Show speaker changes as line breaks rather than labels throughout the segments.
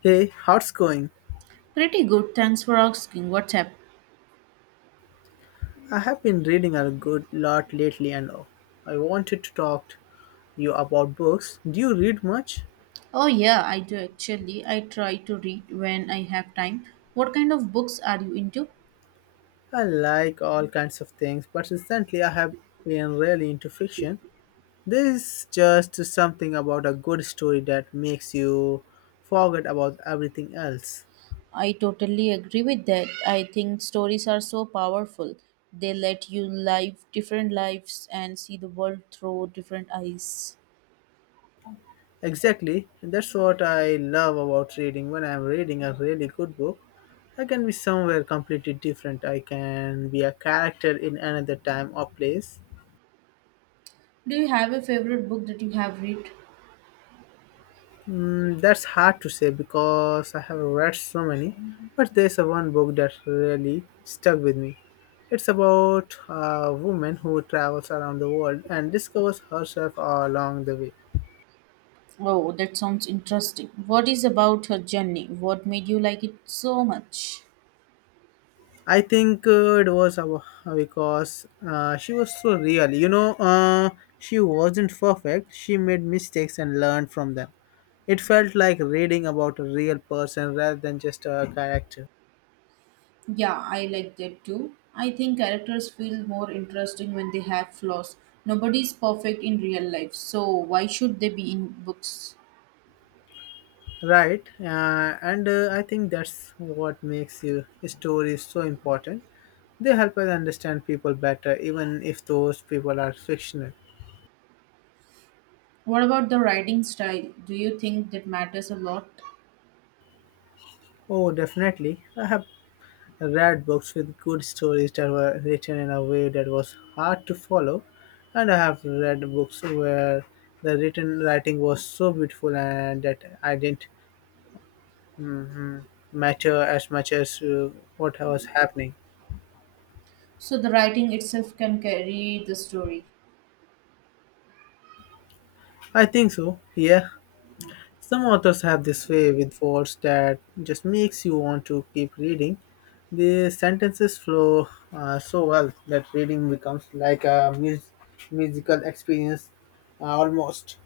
Hey, how's going?
Pretty good, thanks for asking. What's up?
I have been reading a good lot lately and I wanted to talk to you about books. Do you read much?
Oh, yeah, I do actually. I try to read when I have time. What kind of books are you into?
I like all kinds of things, but recently I have been really into fiction. There is just something about a good story that makes you forget about everything else.
I totally agree with that. I think stories are so powerful. They let you live different lives and see the world through different eyes.
Exactly, that's what I love about reading. When I'm reading a really good book, I can be somewhere completely different. I can be a character in another time or place.
Do you have a favorite book that you have read?
Mm, that's hard to say because I have read so many, but there's a one book that really stuck with me. It's about a woman who travels around the world and discovers herself along the way.
Oh, that sounds interesting. What is about her journey? What made you like it so much?
I think because she was so real. She wasn't perfect. She made mistakes and learned from them. It felt like reading about a real person rather than just a character.
Yeah, I like that too. I think characters feel more interesting when they have flaws. Nobody's perfect in real life, so why should they be in books?
Right, and I think that's what makes stories so important. They help us understand people better, even if those people are fictional.
What about the writing style? Do you think that matters a lot?
Oh, definitely. I have read books with good stories that were written in a way that was hard to follow, and I have read books where the written writing was so beautiful and that I didn't mm matter as much as what was happening.
So the writing itself can carry the story.
I think so. Yeah, some authors have this way with words that just makes you want to keep reading. The sentences flow so well that reading becomes like a musical experience almost.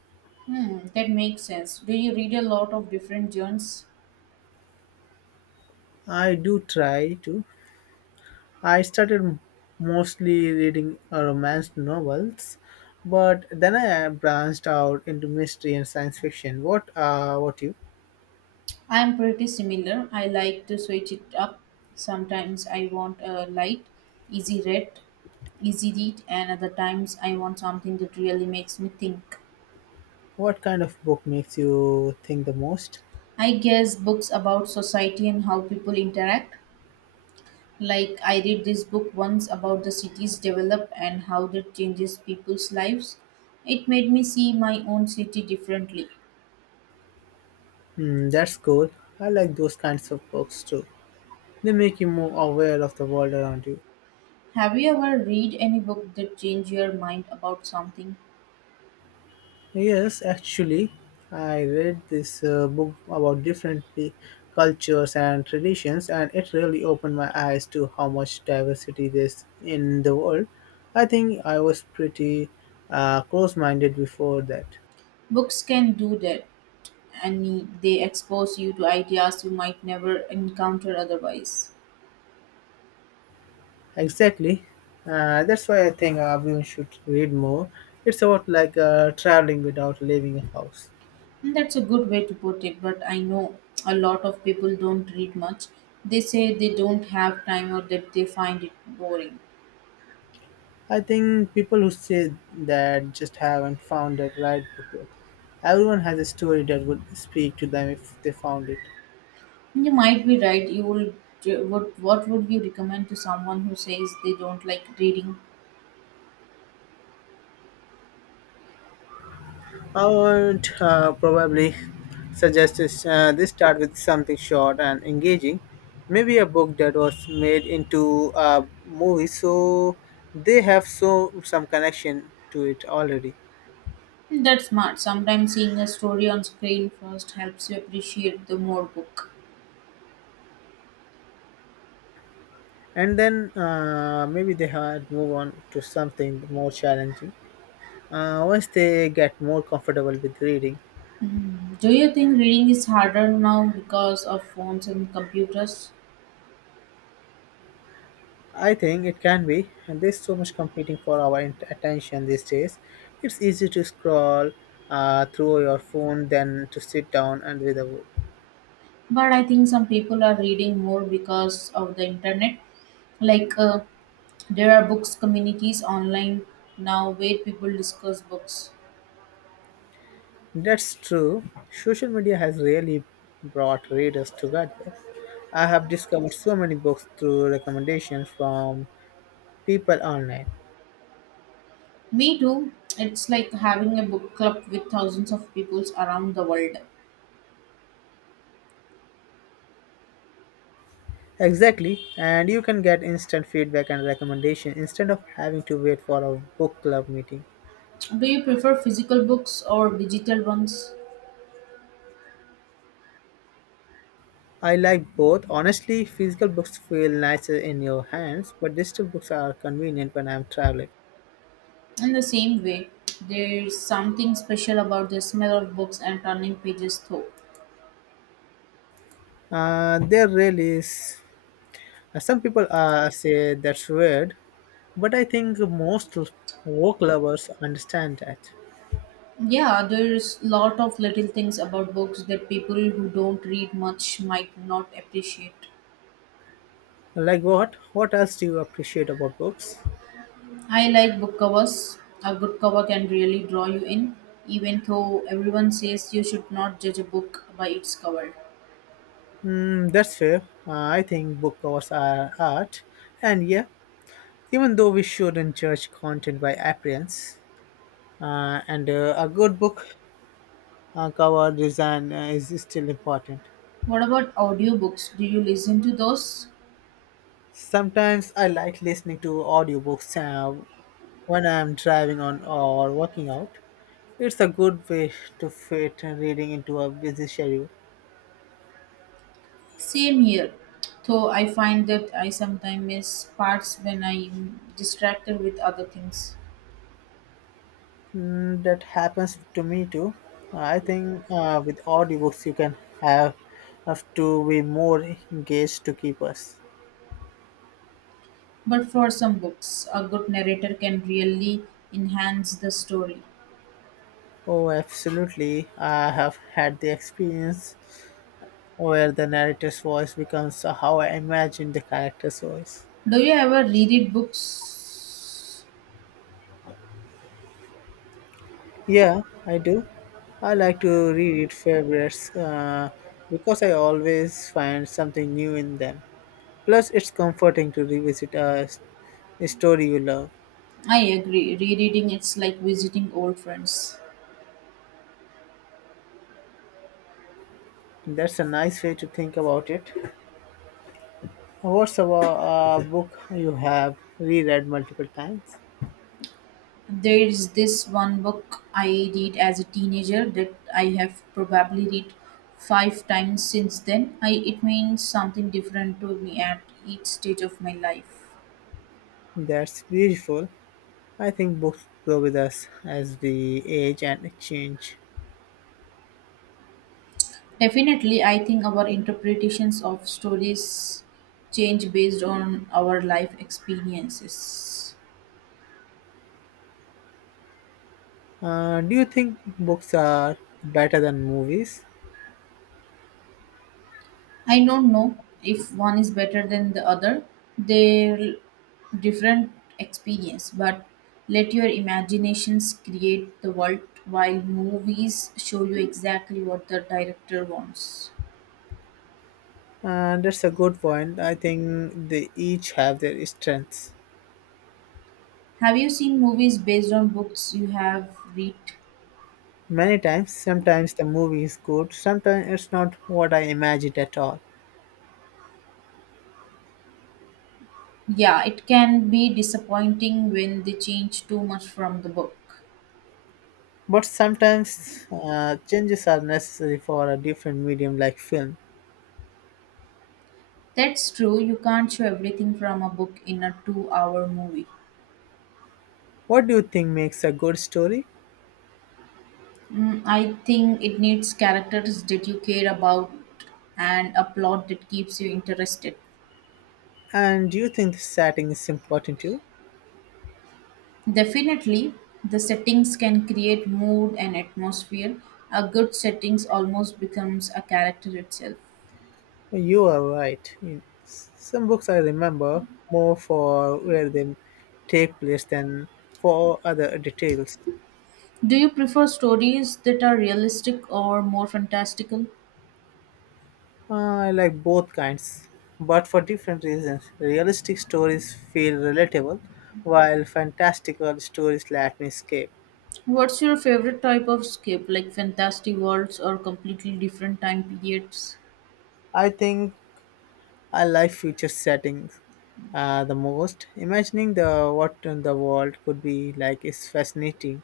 Hmm, that makes sense. Do you read a lot of different genres?
I do try to. I started mostly reading romance novels, but then I branched out into mystery and science fiction. What you?
I'm pretty similar. I like to switch it up. Sometimes I want a light, easy read, easy read, and other times I want something that really makes me think.
What kind of book makes you think the most?
I guess books about society and how people interact. Like I read this book once about the cities develop and how that changes people's lives. It made me see my own city differently.
Hmm, that's cool. I like those kinds of books too. They make you more aware of the world around you.
Have you ever read any book that changed your mind about something?
Yes, actually, I read this book about cultures and traditions, and it really opened my eyes to how much diversity there's in the world. I think I was pretty close minded before that.
Books can do that, and they expose you to ideas you might never encounter otherwise.
Exactly. That's why I think everyone should read more. It's about like traveling without leaving a house.
And that's a good way to put it, but I know a lot of people don't read much. They say they don't have time or that they find it boring.
I think people who say that just haven't found the right book yet. Everyone has a story that would speak to them if they found it.
You might be right. You will would what would you recommend to someone who says they don't like reading?
I would probably suggest this, they start with something short and engaging. Maybe a book that was made into a movie, so they have some connection to it already.
That's smart. Sometimes seeing a story on screen first helps you appreciate the more book.
And then maybe they had move on to something more challenging. Once they get more comfortable with reading,
Do you think reading is harder now because of phones and computers?
I think it can be, and there's so much competing for our attention these days. It's easy to scroll through your phone than to sit down and read a book.
But I think some people are reading more because of the internet, like there are books communities online now where people discuss books.
That's true. Social media has really brought readers together. I have discovered so many books through recommendations from people online.
Me too. It's like having a book club with thousands of people around the world.
Exactly, and you can get instant feedback and recommendation instead of having to wait for a book club meeting.
Do you prefer physical books or digital ones?
I like both. Honestly, physical books feel nicer in your hands, but digital books are convenient when I'm traveling.
In the same way, there's something special about the smell of books and turning pages through.
There really is. Some people say that's weird, but I think most work lovers understand that.
Yeah, there's lot of little things about books that people who don't read much might not appreciate.
Like what? What else do you appreciate about books?
I like book covers. A good cover can really draw you in, even though everyone says you should not judge a book by its cover.
Mm, that's fair. I think book covers are art, and yeah, even though we shouldn't judge content by appearance, and a good book cover design is still important.
What about audiobooks? Do you listen to those?
Sometimes I like listening to audiobooks when I'm driving on or working out. It's a good way to fit reading into a busy schedule.
Same here. Though I find that I sometimes miss parts when I'm distracted with other things.
Mm, that happens to me too. I think with audiobooks you can have to be more engaged to keep us.
But for some books, a good narrator can really enhance the story.
Oh, absolutely. I have had the experience where the narrator's voice becomes how I imagine the character's voice.
Do you ever reread books?
Yeah, I do. I like to reread favorites because I always find something new in them. Plus, it's comforting to revisit a story you love.
I agree. Rereading it's like visiting old friends.
That's a nice way to think about it. What's a book you have reread multiple times?
There's this one book I read as a teenager that I have probably read five times since then. I, it means something different to me at each stage of my life.
That's beautiful. I think books grow with us as we age and change.
Definitely, I think our interpretations of stories change based on our life experiences.
Do you think books are better than movies?
I don't know if one is better than the other. They're different experience, but let your imaginations create the world while movies show you exactly what the director wants.
That's a good point. I think they each have their strengths.
Have you seen movies based on books you have read?
Many times, sometimes the movie is good, sometimes it's not what I imagined at all.
Yeah, it can be disappointing when they change too much from the book.
But sometimes changes are necessary for a different medium like film.
That's true, you can't show everything from a book in a 2-hour movie.
What do you think makes a good story?
Mm, I think it needs characters that you care about and a plot that keeps you interested.
And do you think the setting is important too?
Definitely, the settings can create mood and atmosphere. A good settings almost becomes a character itself.
You are right. In some books I remember more for where they take place than for other details.
Do you prefer stories that are realistic or more fantastical?
I like both kinds, but for different reasons. Realistic stories feel relatable, while fantastical stories let me escape.
What's your favorite type of escape, like fantasy worlds or completely different time periods?
I think I like future settings the most. Imagining the what the world could be like is fascinating.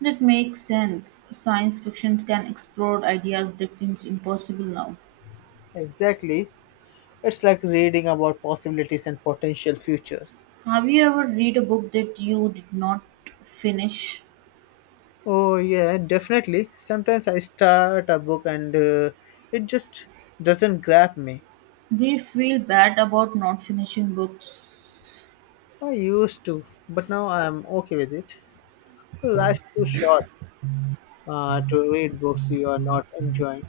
That makes sense. Science fiction can explore ideas that seems impossible now.
Exactly, it's like reading about possibilities and potential futures.
Have you ever read a book that you did not finish?
Oh yeah, definitely. Sometimes I start a book and it just doesn't grab me.
Do you feel bad about not finishing books?
I used to, but now I'm okay with it. Life's too short to read books you are not enjoying.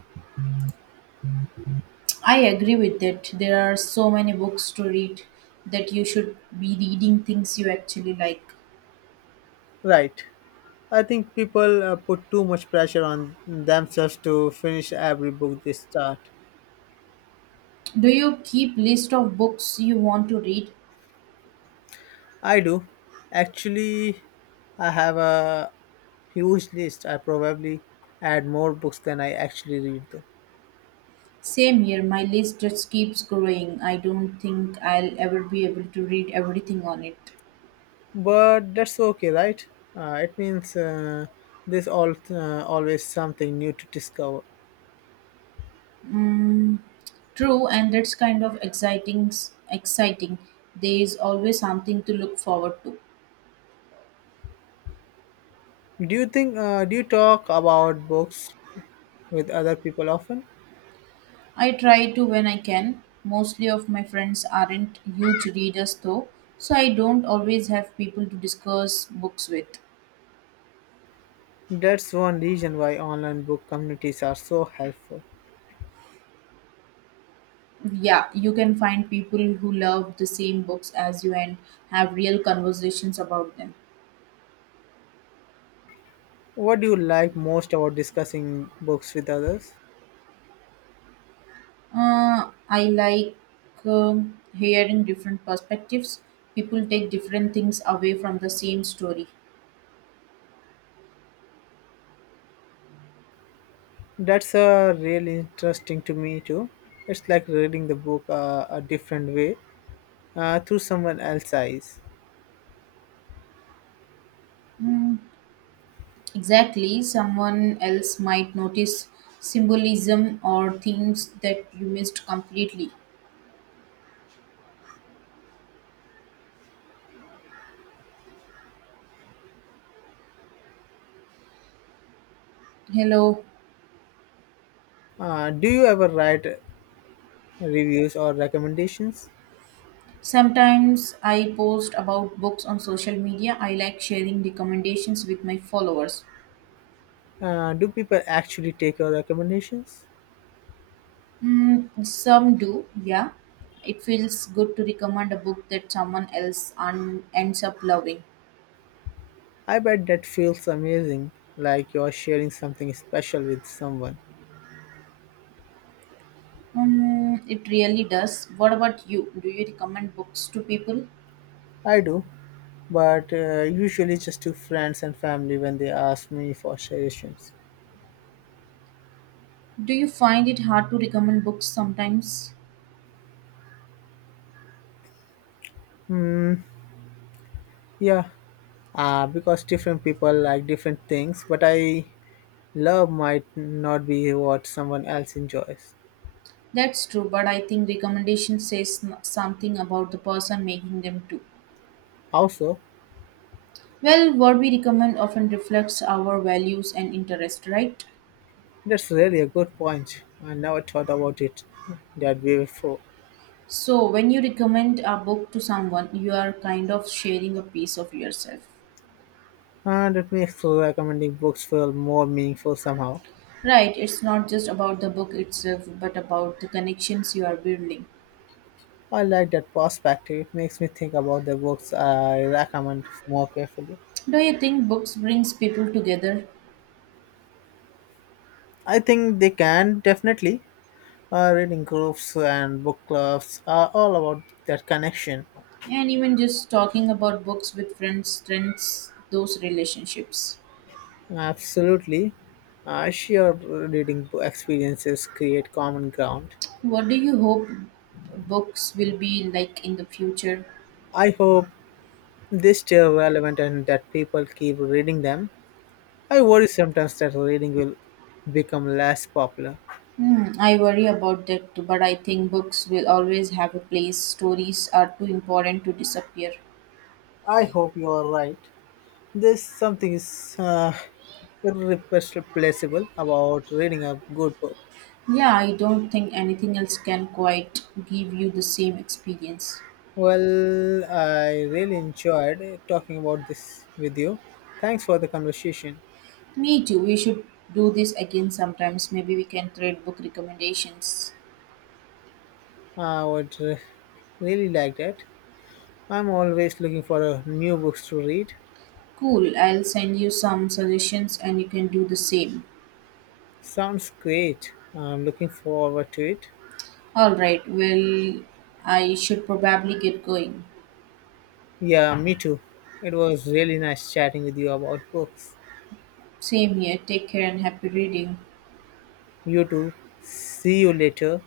I agree with that. There are so many books to read that you should be reading things you actually like.
Right. I think people put too much pressure on themselves to finish every book they start.
Do you keep list of books you want to read?
I do. Actually, I have a huge list. I probably add more books than I actually read, though.
Same here, my list just keeps growing. I don't think I'll ever be able to read everything on it.
But that's okay, right? It means there's always something new to discover.
Mm, true, and that's kind of exciting. Exciting. There is always something to look forward to.
Do you talk about books with other people often?
I try to when I can. Mostly of my friends aren't huge readers though, so I don't always have people to discuss books with.
That's one reason why online book communities are so helpful.
Yeah, you can find people who love the same books as you and have real conversations about them.
What do you like most about discussing books with others?
I like um hearing different perspectives. People take different things away from the same story.
That's really interesting to me too. It's like reading the book a different way through someone else's eyes.
Mm, exactly. Someone else might notice symbolism or themes that you missed completely. Hello.
Do you ever write reviews or recommendations?
Sometimes I post about books on social media. I like sharing recommendations with my followers.
Do people actually take your recommendations?
Mm, some do, yeah. It feels good to recommend a book that someone else ends up loving.
I bet that feels amazing, like you're sharing something special with someone.
It really does. What about you? Do you recommend books to people?
I do, but usually just to friends and family when they ask me for suggestions.
Do you find it hard to recommend books sometimes?
Yeah, because different people like different things, but I love might not be what someone else enjoys.
That's true, but I think recommendation says something about the person making them too.
Also,
Well, what we recommend often reflects our values and interest, right?
that's really a good point. I never thought about it that way before.
So, when you recommend a book to someone, you are kind of sharing a piece of yourself.
And it makes recommending books feel more meaningful somehow.
Right, it's not just about the book itself, but about the connections you are building.
I like that perspective. It makes me think about the books I recommend more carefully.
Do you think books brings people together?
I think they can definitely. Reading groups and book clubs are all about that connection.
And even just talking about books with friends strengthens those relationships.
Absolutely. Shared reading experiences create common ground.
What do you hope books will be like in the future?
I hope they stay relevant and that people keep reading them. I worry sometimes that reading will become less popular.
Hmm, I worry about that too, but I think books will always have a place. Stories are too important to disappear.
I hope you are right. There's something is irreplaceable about reading a good book.
Yeah, I don't think anything else can quite give you the same experience.
Well, I really enjoyed talking about this with you. Thanks for the conversation.
Me too. We should do this again sometimes. Maybe we can trade book recommendations.
I would really like that. I'm always looking for new books to read.
Cool. I'll send you some suggestions and you can do the same.
Sounds great. I'm looking forward to it.
All right. Well, I should probably get going.
Yeah, me too. It was really nice chatting with you about books.
Same here. Take care and happy reading.
You too. See you later.